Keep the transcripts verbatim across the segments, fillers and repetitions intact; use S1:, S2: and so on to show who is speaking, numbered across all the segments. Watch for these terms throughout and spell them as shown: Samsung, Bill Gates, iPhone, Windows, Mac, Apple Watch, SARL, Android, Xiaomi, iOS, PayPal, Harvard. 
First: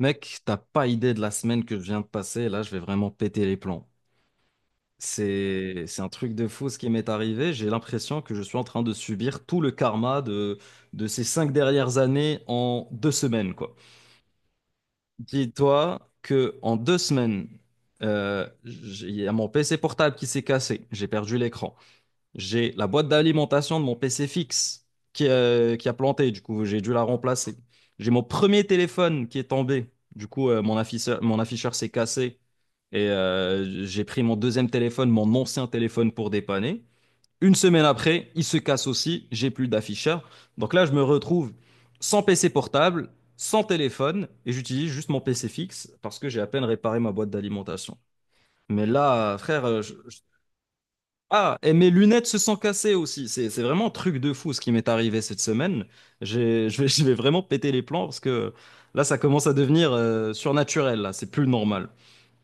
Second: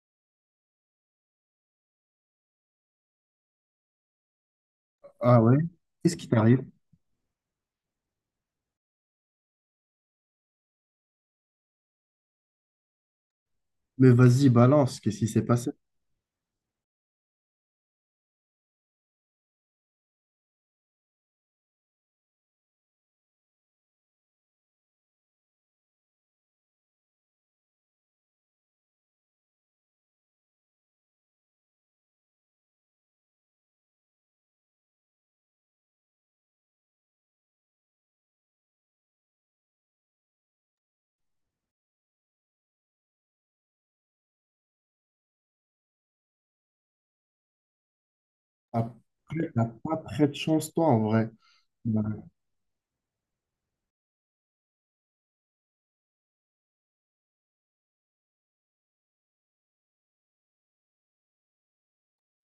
S1: Mec, t'as pas idée de la semaine que je viens de passer. Là, je vais vraiment péter les plombs.
S2: Ah ouais?
S1: C'est, c'est un
S2: Qu'est-ce qui
S1: truc de
S2: t'arrive?
S1: fou ce qui m'est arrivé. J'ai l'impression que je suis en train de subir tout le karma de, de ces cinq dernières années en deux semaines, quoi.
S2: Mais vas-y, balance, qu'est-ce qui s'est passé?
S1: Dis-toi que en deux semaines, euh, j'ai- il y a mon P C portable qui s'est cassé. J'ai perdu l'écran. J'ai la boîte d'alimentation de mon P C fixe qui, euh, qui a planté, du coup, j'ai dû la remplacer. J'ai mon premier téléphone qui est tombé, du coup, euh, mon afficheur, mon afficheur s'est cassé et euh, j'ai pris mon deuxième téléphone, mon ancien téléphone pour dépanner. Une semaine après, il se casse aussi, j'ai plus d'afficheur. Donc là, je me retrouve sans P C portable, sans téléphone et j'utilise juste mon P C fixe parce que j'ai à peine réparé ma boîte d'alimentation. Mais là,
S2: Après,
S1: frère,
S2: t'as
S1: euh, je-
S2: pas très de chance, toi, en vrai.
S1: ah, et mes
S2: Bah,
S1: lunettes se sont cassées aussi. C'est, c'est vraiment un truc de fou ce qui m'est arrivé cette semaine. J'ai- je vais, je vais vraiment péter les plombs parce que là, ça commence à devenir euh, surnaturel, là. C'est plus normal.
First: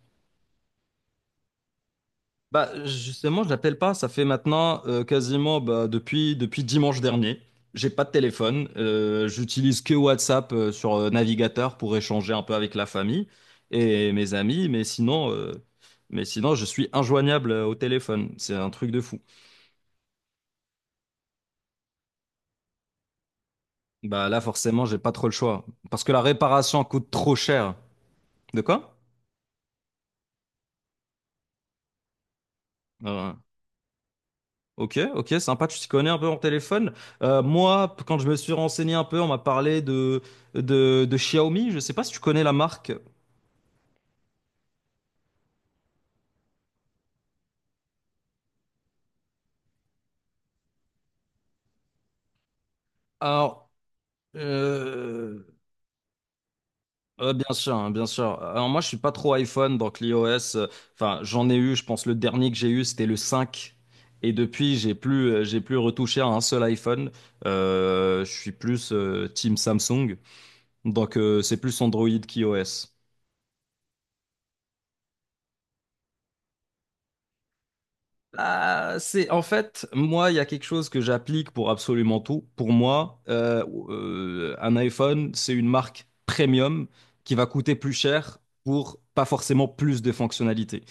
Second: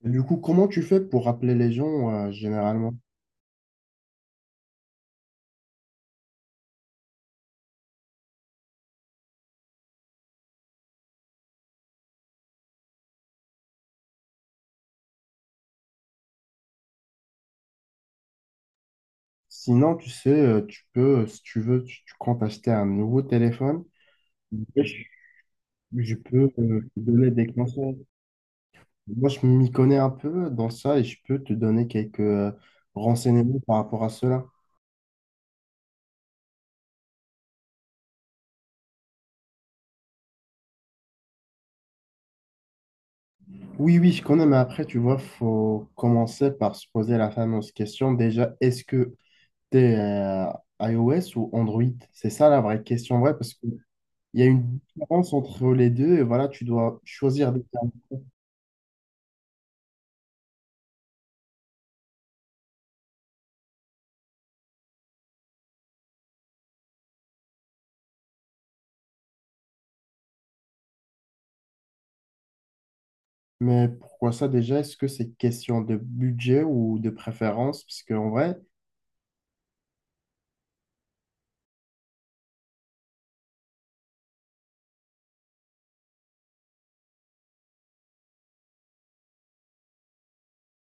S2: du coup, comment tu fais pour rappeler les gens, euh,
S1: Bah,
S2: généralement?
S1: justement, je l'appelle pas. Ça fait maintenant euh, quasiment bah, depuis, depuis dimanche dernier. J'ai pas de téléphone. Euh, j'utilise que WhatsApp euh, sur euh, navigateur pour échanger un peu avec la famille et mes amis. Mais sinon, euh, mais sinon, je suis injoignable euh, au téléphone. C'est un truc de fou.
S2: Sinon, tu sais, euh, tu peux, euh, si tu veux, tu, tu comptes acheter un nouveau téléphone.
S1: Bah là, forcément,
S2: Et
S1: j'ai
S2: Je,
S1: pas trop le choix. Parce que
S2: je
S1: la
S2: peux
S1: réparation
S2: euh, te
S1: coûte
S2: donner
S1: trop
S2: des
S1: cher.
S2: conseils.
S1: De quoi?
S2: Moi, je m'y connais un peu dans ça et je peux te donner quelques euh,
S1: Euh,
S2: renseignements par rapport à cela.
S1: ok, ok, sympa, tu t'y connais un peu en téléphone. Euh, moi, p- quand je me suis renseigné un peu, on m'a parlé de, de, de Xiaomi. Je sais pas si tu connais la marque.
S2: Oui, oui, je connais, mais après, tu vois, faut commencer par se poser la fameuse question déjà, est-ce que T'es euh, iOS ou Android? C'est ça la vraie question, en vrai, parce
S1: Alors,
S2: qu'il y a une différence
S1: euh,
S2: entre les deux et voilà, tu dois
S1: euh, bien
S2: choisir des
S1: sûr, hein,
S2: termes.
S1: bien sûr. Alors moi, je suis pas trop iPhone, donc l'iOS, euh, enfin, j'en ai eu, je pense le dernier que j'ai eu, c'était le cinq. Et depuis, j'ai plus, euh, j'ai plus retouché à un seul iPhone. Euh, je suis plus euh, Team Samsung. Donc, euh, c'est plus Android qu'iOS.
S2: Mais pourquoi ça déjà? Est-ce que c'est question de budget ou de préférence? Parce qu'en vrai.
S1: Ah, c'est en fait, moi, il y a quelque chose que j'applique pour absolument tout. Pour moi, euh, euh, un iPhone, c'est une marque premium qui va coûter plus cher pour pas forcément plus de fonctionnalités.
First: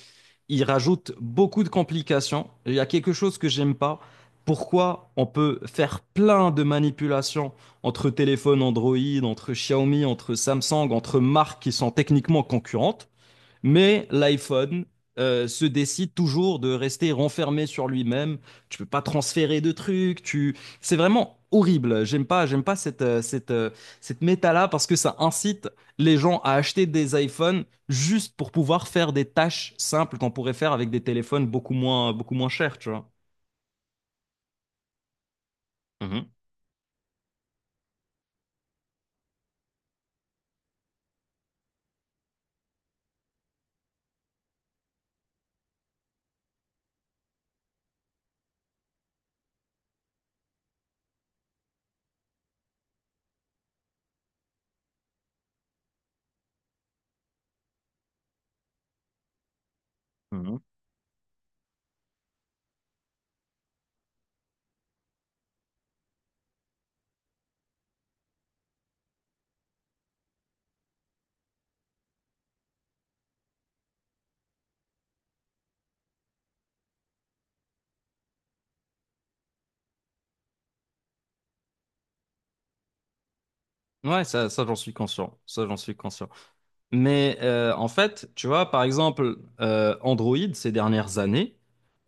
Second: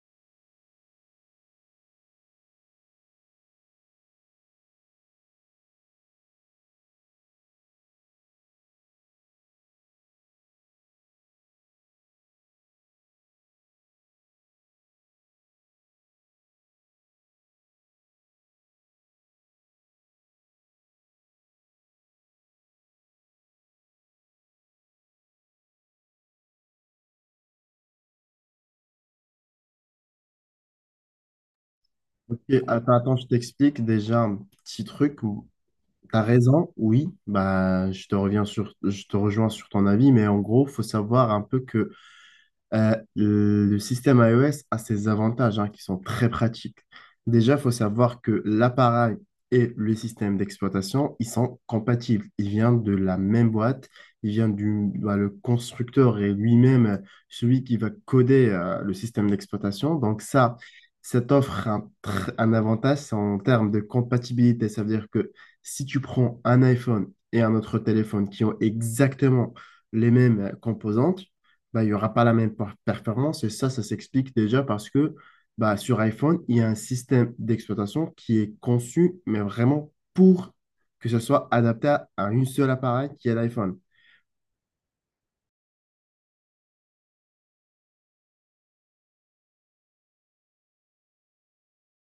S1: Il rajoute beaucoup de complications. Il y a quelque chose que j'aime pas. Pourquoi on peut faire plein de manipulations entre téléphones Android, entre Xiaomi, entre Samsung, entre marques qui sont techniquement concurrentes? Mais l'iPhone euh, se décide toujours de rester renfermé sur lui-même. Tu peux pas transférer de trucs. Tu... C'est vraiment horrible. J'aime pas, j'aime pas cette, euh, cette, euh, cette méta-là parce que ça incite les gens à acheter des iPhones juste pour pouvoir faire des tâches simples qu'on pourrait faire avec des téléphones beaucoup moins, beaucoup
S2: Ok,
S1: moins chers, tu
S2: attends,
S1: vois.
S2: attends, je t'explique déjà un petit truc où t'as
S1: Mhm,
S2: raison, oui, bah je te reviens sur, je te rejoins sur ton avis, mais en gros, faut savoir un peu que Euh, le système iOS a ses avantages, hein, qui sont très pratiques. Déjà, il faut savoir que l'appareil et le système d'exploitation, ils sont compatibles. Ils viennent de la même boîte. Ils viennent du bah, le constructeur et lui-même, euh, celui qui va coder euh, le système d'exploitation. Donc
S1: mhm.
S2: ça, ça t'offre un, tr- un avantage, c'est en termes de compatibilité. Ça veut dire que si tu prends un iPhone et un autre téléphone qui ont exactement les mêmes euh, composantes, bah, il n'y aura pas la même per- performance. Et ça, ça s'explique déjà parce que bah, sur iPhone, il y a un système d'exploitation qui est conçu, mais vraiment pour que ce soit adapté à, à une seule appareil qui est l'iPhone.
S1: Ouais, ça, ça j'en suis conscient. Ça, j'en suis conscient. Mais euh, en fait, tu vois, par exemple, euh, Android, ces dernières années,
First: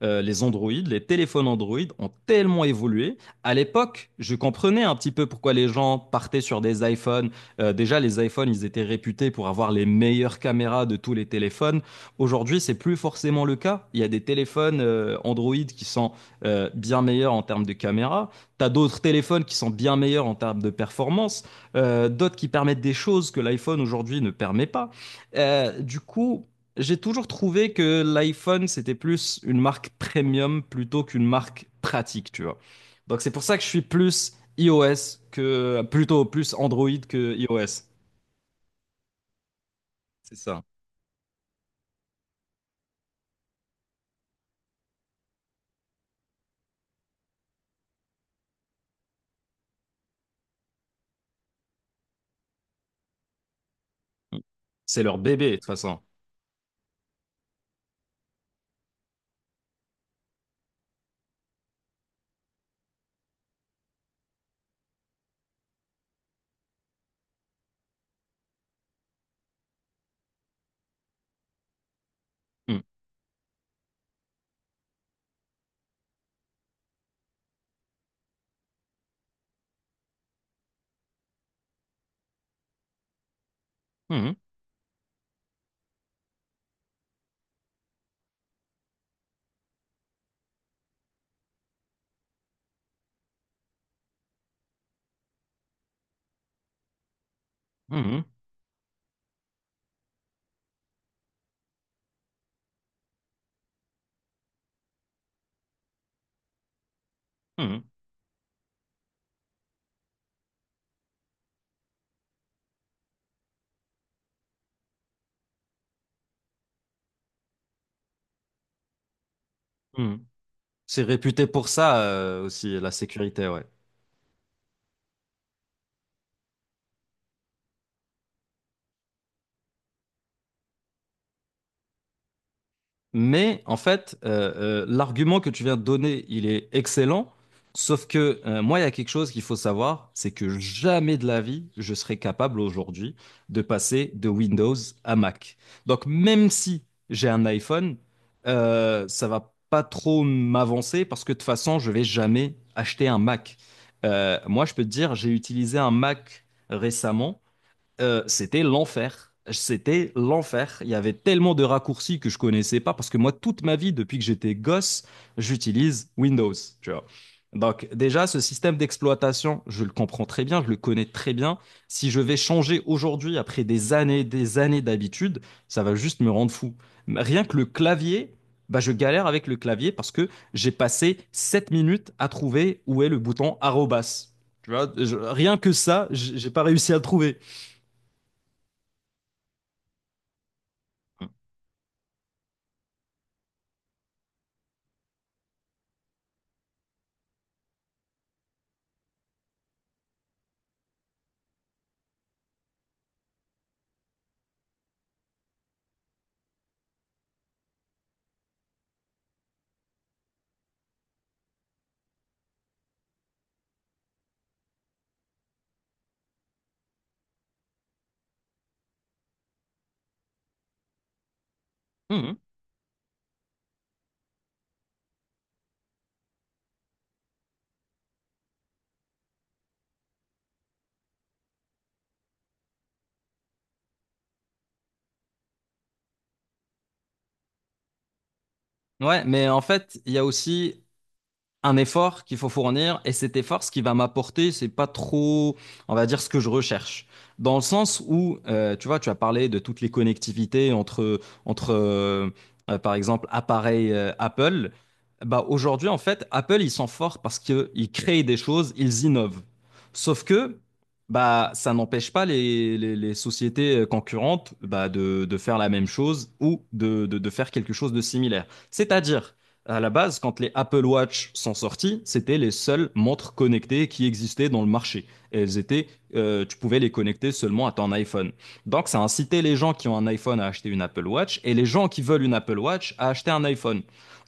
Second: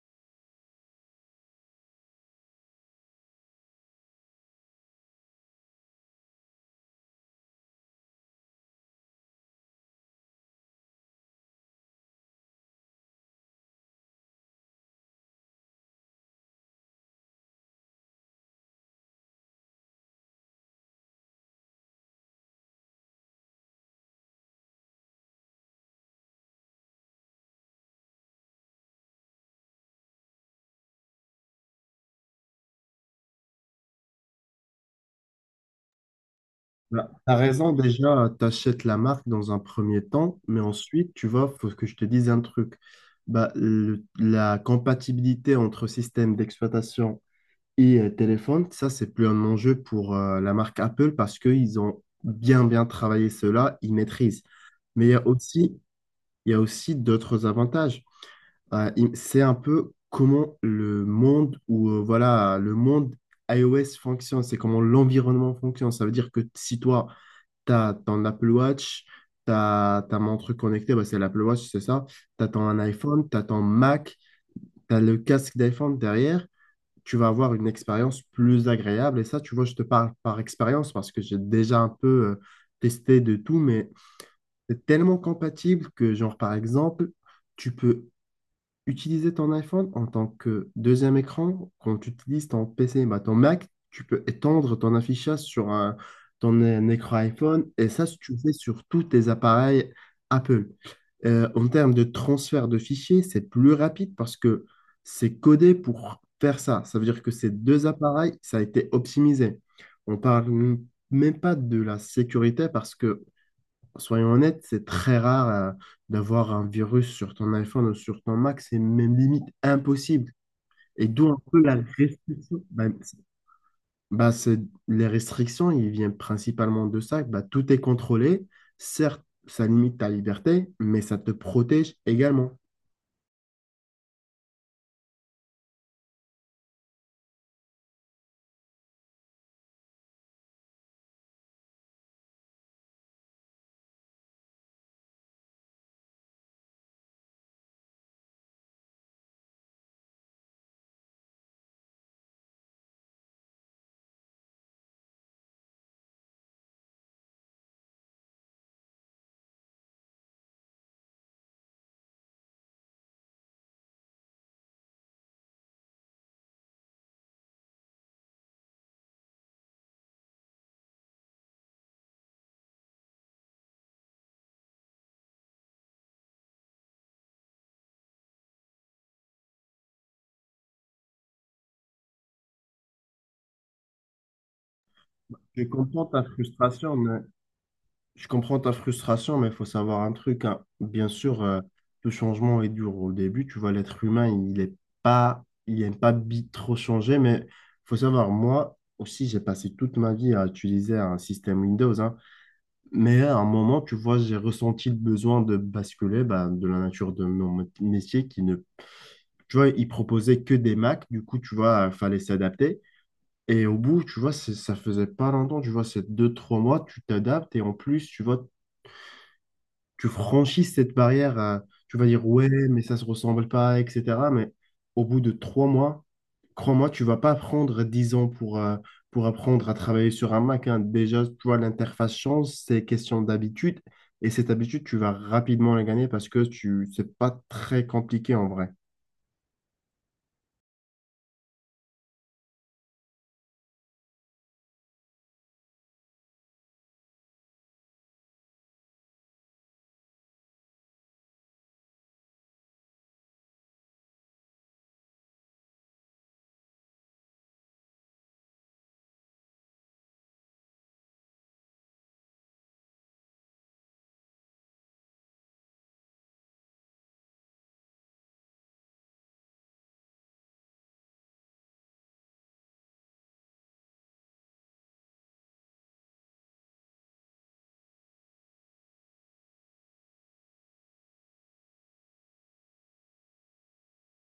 S1: euh, les Android, les téléphones Android ont tellement évolué. À l'époque, je comprenais un petit peu pourquoi les gens partaient sur des iPhones. Euh, déjà, les iPhones, ils étaient réputés pour avoir les meilleures caméras de tous les téléphones. Aujourd'hui, c'est plus forcément le cas. Il y a des téléphones euh, Android qui sont euh, bien meilleurs en termes de caméra. T'as d'autres téléphones qui sont bien meilleurs en termes de performance euh, d'autres qui permettent des choses que l'iPhone aujourd'hui ne permet pas. Euh, du coup, j'ai toujours trouvé que l'iPhone, c'était plus une marque premium plutôt qu'une marque pratique, tu vois. Donc c'est pour ça que je suis plus iOS que, plutôt plus Android
S2: Voilà.
S1: que
S2: T'as raison,
S1: iOS.
S2: déjà, tu achètes la marque dans un premier
S1: C'est
S2: temps, mais
S1: ça.
S2: ensuite, tu vois, faut que je te dise un truc. Bah, le- la compatibilité entre système d'exploitation Et euh, téléphone, ça, c'est plus un enjeu pour euh, la marque Apple parce qu'ils ont bien, bien travaillé cela, ils
S1: Mm.
S2: maîtrisent.
S1: C'est
S2: Mais il y
S1: leur
S2: a
S1: bébé, de toute
S2: aussi,
S1: façon.
S2: il y a aussi d'autres avantages. Euh, il- c'est un peu comment le monde ou euh, voilà, le monde iOS fonctionne, c'est comment l'environnement fonctionne. Ça veut dire que si toi, tu as ton Apple Watch, tu ta montre connectée, bah, c'est l'Apple Watch, c'est ça. Tu as ton
S1: Mm.
S2: iPhone, tu as ton Mac, tu as le casque d'iPhone derrière, tu vas avoir une expérience plus agréable. Et ça, tu vois, je te parle par expérience parce que j'ai déjà un peu euh, testé de tout, mais
S1: Mhm.
S2: c'est tellement compatible que, genre, par exemple, tu peux utiliser ton iPhone en tant que deuxième écran quand tu utilises ton P C. Bah, ton Mac, tu peux étendre ton affichage sur un, ton euh, écran iPhone et ça, si
S1: Mhm.
S2: tu le fais sur tous tes appareils Apple. Euh, en termes de transfert de fichiers, c'est plus rapide parce que c'est codé pour faire ça. Ça veut dire que ces
S1: Mhm.
S2: deux appareils, ça a été optimisé. On parle même pas de la sécurité. Parce qu'on Soyons honnêtes, c'est très rare euh, d'avoir un virus sur ton iPhone ou sur ton Mac, c'est même limite
S1: Mhm.
S2: impossible.
S1: C'est
S2: Et d'où un
S1: réputé
S2: peu
S1: pour
S2: la
S1: ça, euh,
S2: restriction.
S1: aussi,
S2: Bah,
S1: la
S2: c'est-
S1: sécurité, ouais.
S2: bah, c'est- les restrictions, ils viennent principalement de ça. Bah, tout est contrôlé. Certes, ça limite ta liberté, mais ça te protège également.
S1: Mais en fait, euh, euh, l'argument que tu viens de donner, il est excellent. Sauf que euh, moi, il y a quelque chose qu'il faut savoir, c'est que jamais de la vie, je serai capable aujourd'hui de passer de Windows à Mac. Donc même si j'ai un iPhone, euh, ça va pas trop m'avancer parce que de toute façon, je vais jamais acheter un Mac. Euh, moi, je peux te dire, j'ai utilisé un Mac récemment. Euh, c'était l'enfer. C'était l'enfer. Il y avait tellement de raccourcis que je connaissais pas parce que moi, toute ma vie, depuis que j'étais gosse, j'utilise Windows, tu vois. Donc, déjà, ce système d'exploitation, je le comprends très bien, je le connais très bien. Si je vais changer aujourd'hui, après des années, des années d'habitude, ça va juste me rendre fou. Rien que le clavier, bah, je galère avec le clavier parce que j'ai passé sept minutes à trouver où est le bouton arrobas. Tu vois, je- rien
S2: Je
S1: que
S2: comprends
S1: ça,
S2: ta
S1: j- j'ai pas réussi à le
S2: frustration, euh,
S1: trouver.
S2: Je comprends ta frustration, mais il faut savoir un truc, hein. Bien sûr, euh, tout changement est dur au début. Tu vois, l'être humain, il est pas, il aime pas bi- trop changer, mais faut savoir, moi aussi, j'ai passé toute ma vie à utiliser un système Windows, hein. Mais à un moment, tu vois, j'ai ressenti le besoin de basculer bah, de la nature de mon mé- métier qui ne, tu vois, il proposait que des Mac. Du coup, tu vois, il fallait s'adapter. Et au bout, tu vois, c'est- ça faisait pas longtemps, tu vois, c'est deux, trois mois, tu t'adaptes et en plus, tu vois, tu franchis cette barrière, euh, tu vas dire
S1: Mhm.
S2: ouais, mais ça se ressemble pas, et cetera. Mais au bout de trois mois, crois-moi, tu vas pas prendre dix ans pour, euh, pour apprendre à travailler sur un Mac, hein. Déjà, tu vois, l'interface change, c'est question d'habitude. Et cette habitude, tu vas rapidement la gagner parce que tu, c'est pas très compliqué en vrai.
S1: Ouais, mais en fait, il y a aussi, un effort qu'il faut fournir et cet effort, ce qui va m'apporter, c'est pas trop, on va dire, ce que je recherche. Dans le sens où, euh, tu vois, tu as parlé de toutes les connectivités entre, entre euh, euh, par exemple, appareils euh, Apple. Bah, aujourd'hui, en fait, Apple, ils sont forts parce qu'ils créent des choses, ils innovent. Sauf que, bah, ça n'empêche pas les, les- les sociétés euh, concurrentes bah, de, de faire la même chose ou de, de de faire quelque chose de similaire. C'est-à-dire, à la base, quand les Apple Watch sont sortis, c'était les seules montres connectées qui existaient dans le marché. Et elles étaient, euh, tu pouvais les connecter seulement à ton iPhone. Donc, ça incitait les gens qui ont un iPhone à acheter une Apple Watch et les gens qui veulent une Apple Watch à acheter un iPhone.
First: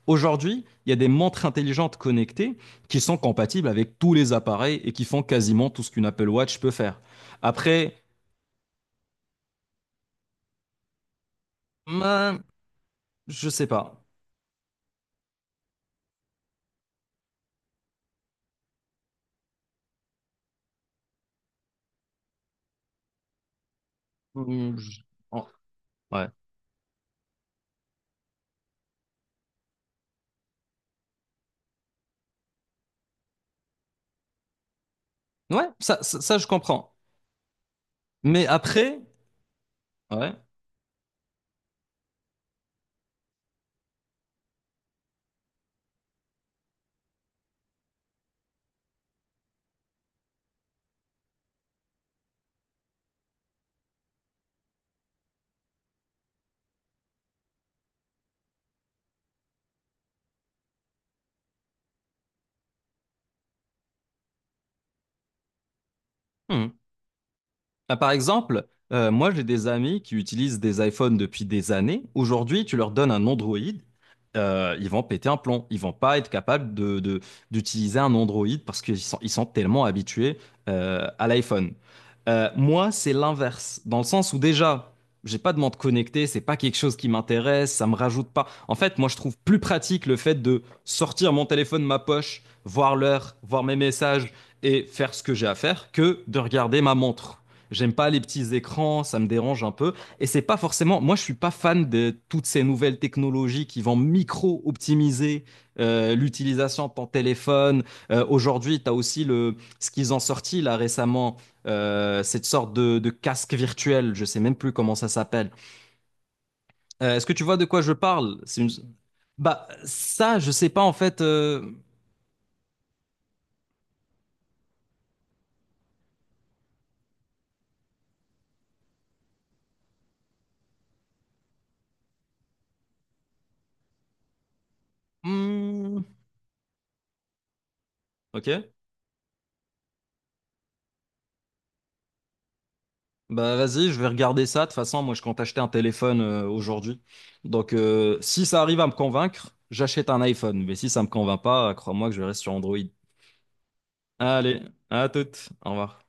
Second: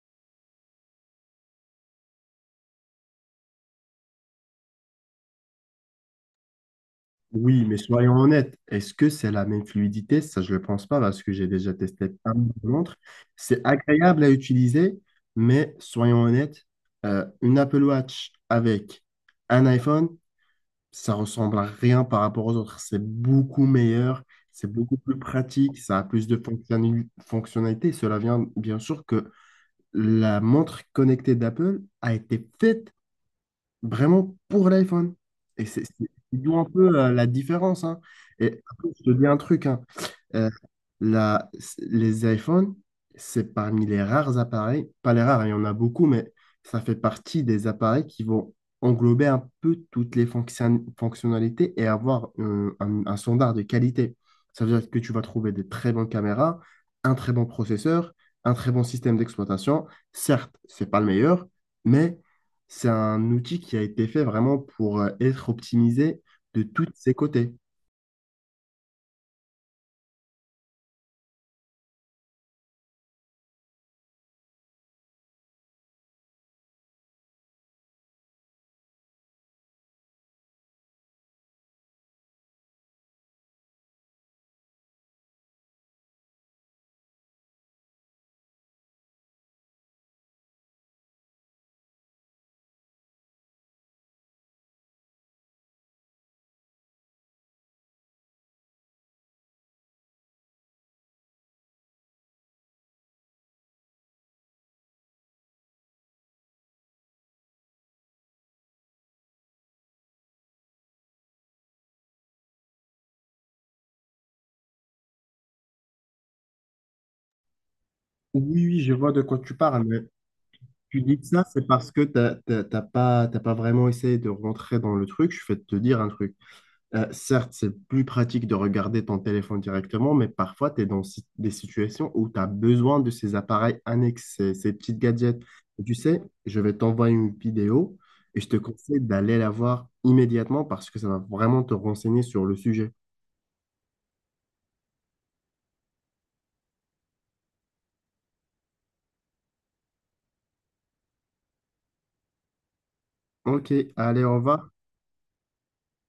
S1: Aujourd'hui, il y a des montres intelligentes connectées qui sont compatibles avec tous les appareils et qui font quasiment tout ce qu'une Apple Watch peut faire.
S2: Oui, mais
S1: Après,
S2: soyons honnêtes, est-ce que c'est la même fluidité? Ça, je ne le pense pas parce que j'ai déjà testé un
S1: ben,
S2: montre.
S1: je
S2: C'est
S1: sais pas.
S2: agréable à utiliser, mais soyons honnêtes, euh, une Apple Watch avec un iPhone, ça ressemble à rien par rapport aux autres. C'est beaucoup meilleur, c'est
S1: Hmm,
S2: beaucoup
S1: je-
S2: plus
S1: oh,
S2: pratique, ça a plus
S1: ouais,
S2: de fonctionnali- fonctionnalités. Cela vient bien sûr que la montre connectée d'Apple a été faite vraiment pour l'iPhone. Et
S1: ouais,
S2: c'est c'est-
S1: ça,
S2: c'est
S1: ça, ça, je
S2: d'où un
S1: comprends.
S2: peu euh, la différence, hein.
S1: Mais
S2: Et après,
S1: après,
S2: je te dis un truc, hein.
S1: ouais.
S2: Euh, la- les iPhones, c'est parmi les rares appareils, pas les rares, il y en a beaucoup, mais ça fait partie des appareils qui vont englober un peu toutes les fonction- fonctionnalités et avoir euh, un, un standard de qualité. Ça veut dire que tu vas trouver des très bonnes caméras, un très bon processeur, un très bon système d'exploitation. Certes, c'est pas le meilleur, mais c'est un outil qui a été fait vraiment pour euh, être optimisé de
S1: Hmm.
S2: tous ses côtés.
S1: Ah, par exemple, euh, moi j'ai des amis qui utilisent des iPhones depuis des années. Aujourd'hui, tu leur donnes un Android, euh, ils vont péter un plomb. Ils vont pas être capables de, de- d'utiliser un Android parce qu'ils sont, ils sont tellement habitués euh, à l'iPhone. Euh, moi, c'est l'inverse, dans le sens où déjà, j'ai pas de montre connectée, c'est pas quelque chose qui m'intéresse, ça me rajoute pas. En fait, moi, je trouve plus pratique le fait de sortir mon téléphone de ma poche, voir l'heure, voir mes messages et faire ce que j'ai à faire que de regarder ma montre. J'aime pas les petits écrans, ça me dérange un peu. Et c'est pas forcément. Moi, je suis pas fan de toutes ces nouvelles technologies qui vont micro-optimiser euh, l'utilisation de ton téléphone. Euh, aujourd'hui, tu as aussi le ce qu'ils ont sorti là récemment, euh, cette sorte de, de casque virtuel. Je sais même plus comment ça s'appelle. Euh, est-ce que tu vois de quoi je parle?
S2: Oui,
S1: C'est une-
S2: oui, je vois de quoi tu
S1: Bah
S2: parles, mais
S1: ça, je sais pas en
S2: tu dis
S1: fait.
S2: ça,
S1: euh,
S2: c'est parce que t'as, t'as, t'as pas, t'as pas vraiment essayé de rentrer dans le truc. Je vais te dire un truc. Euh, certes, c'est plus pratique de regarder ton téléphone directement, mais parfois, tu es dans si- des situations où tu as besoin de ces appareils annexes, ces, ces petites gadgets. Et tu
S1: hmm,
S2: sais, je vais t'envoyer une vidéo et
S1: ok.
S2: je te conseille d'aller la voir immédiatement parce que ça va vraiment te renseigner sur le sujet.
S1: Bah vas-y, je vais regarder ça. De toute façon, moi, je compte acheter un téléphone euh, aujourd'hui. Donc, euh, si ça arrive à me convaincre, j'achète un iPhone. Mais si ça me convainc pas, crois-moi que je reste sur Android.
S2: Ok, allez, au
S1: Allez,
S2: revoir.
S1: à toute. Au revoir.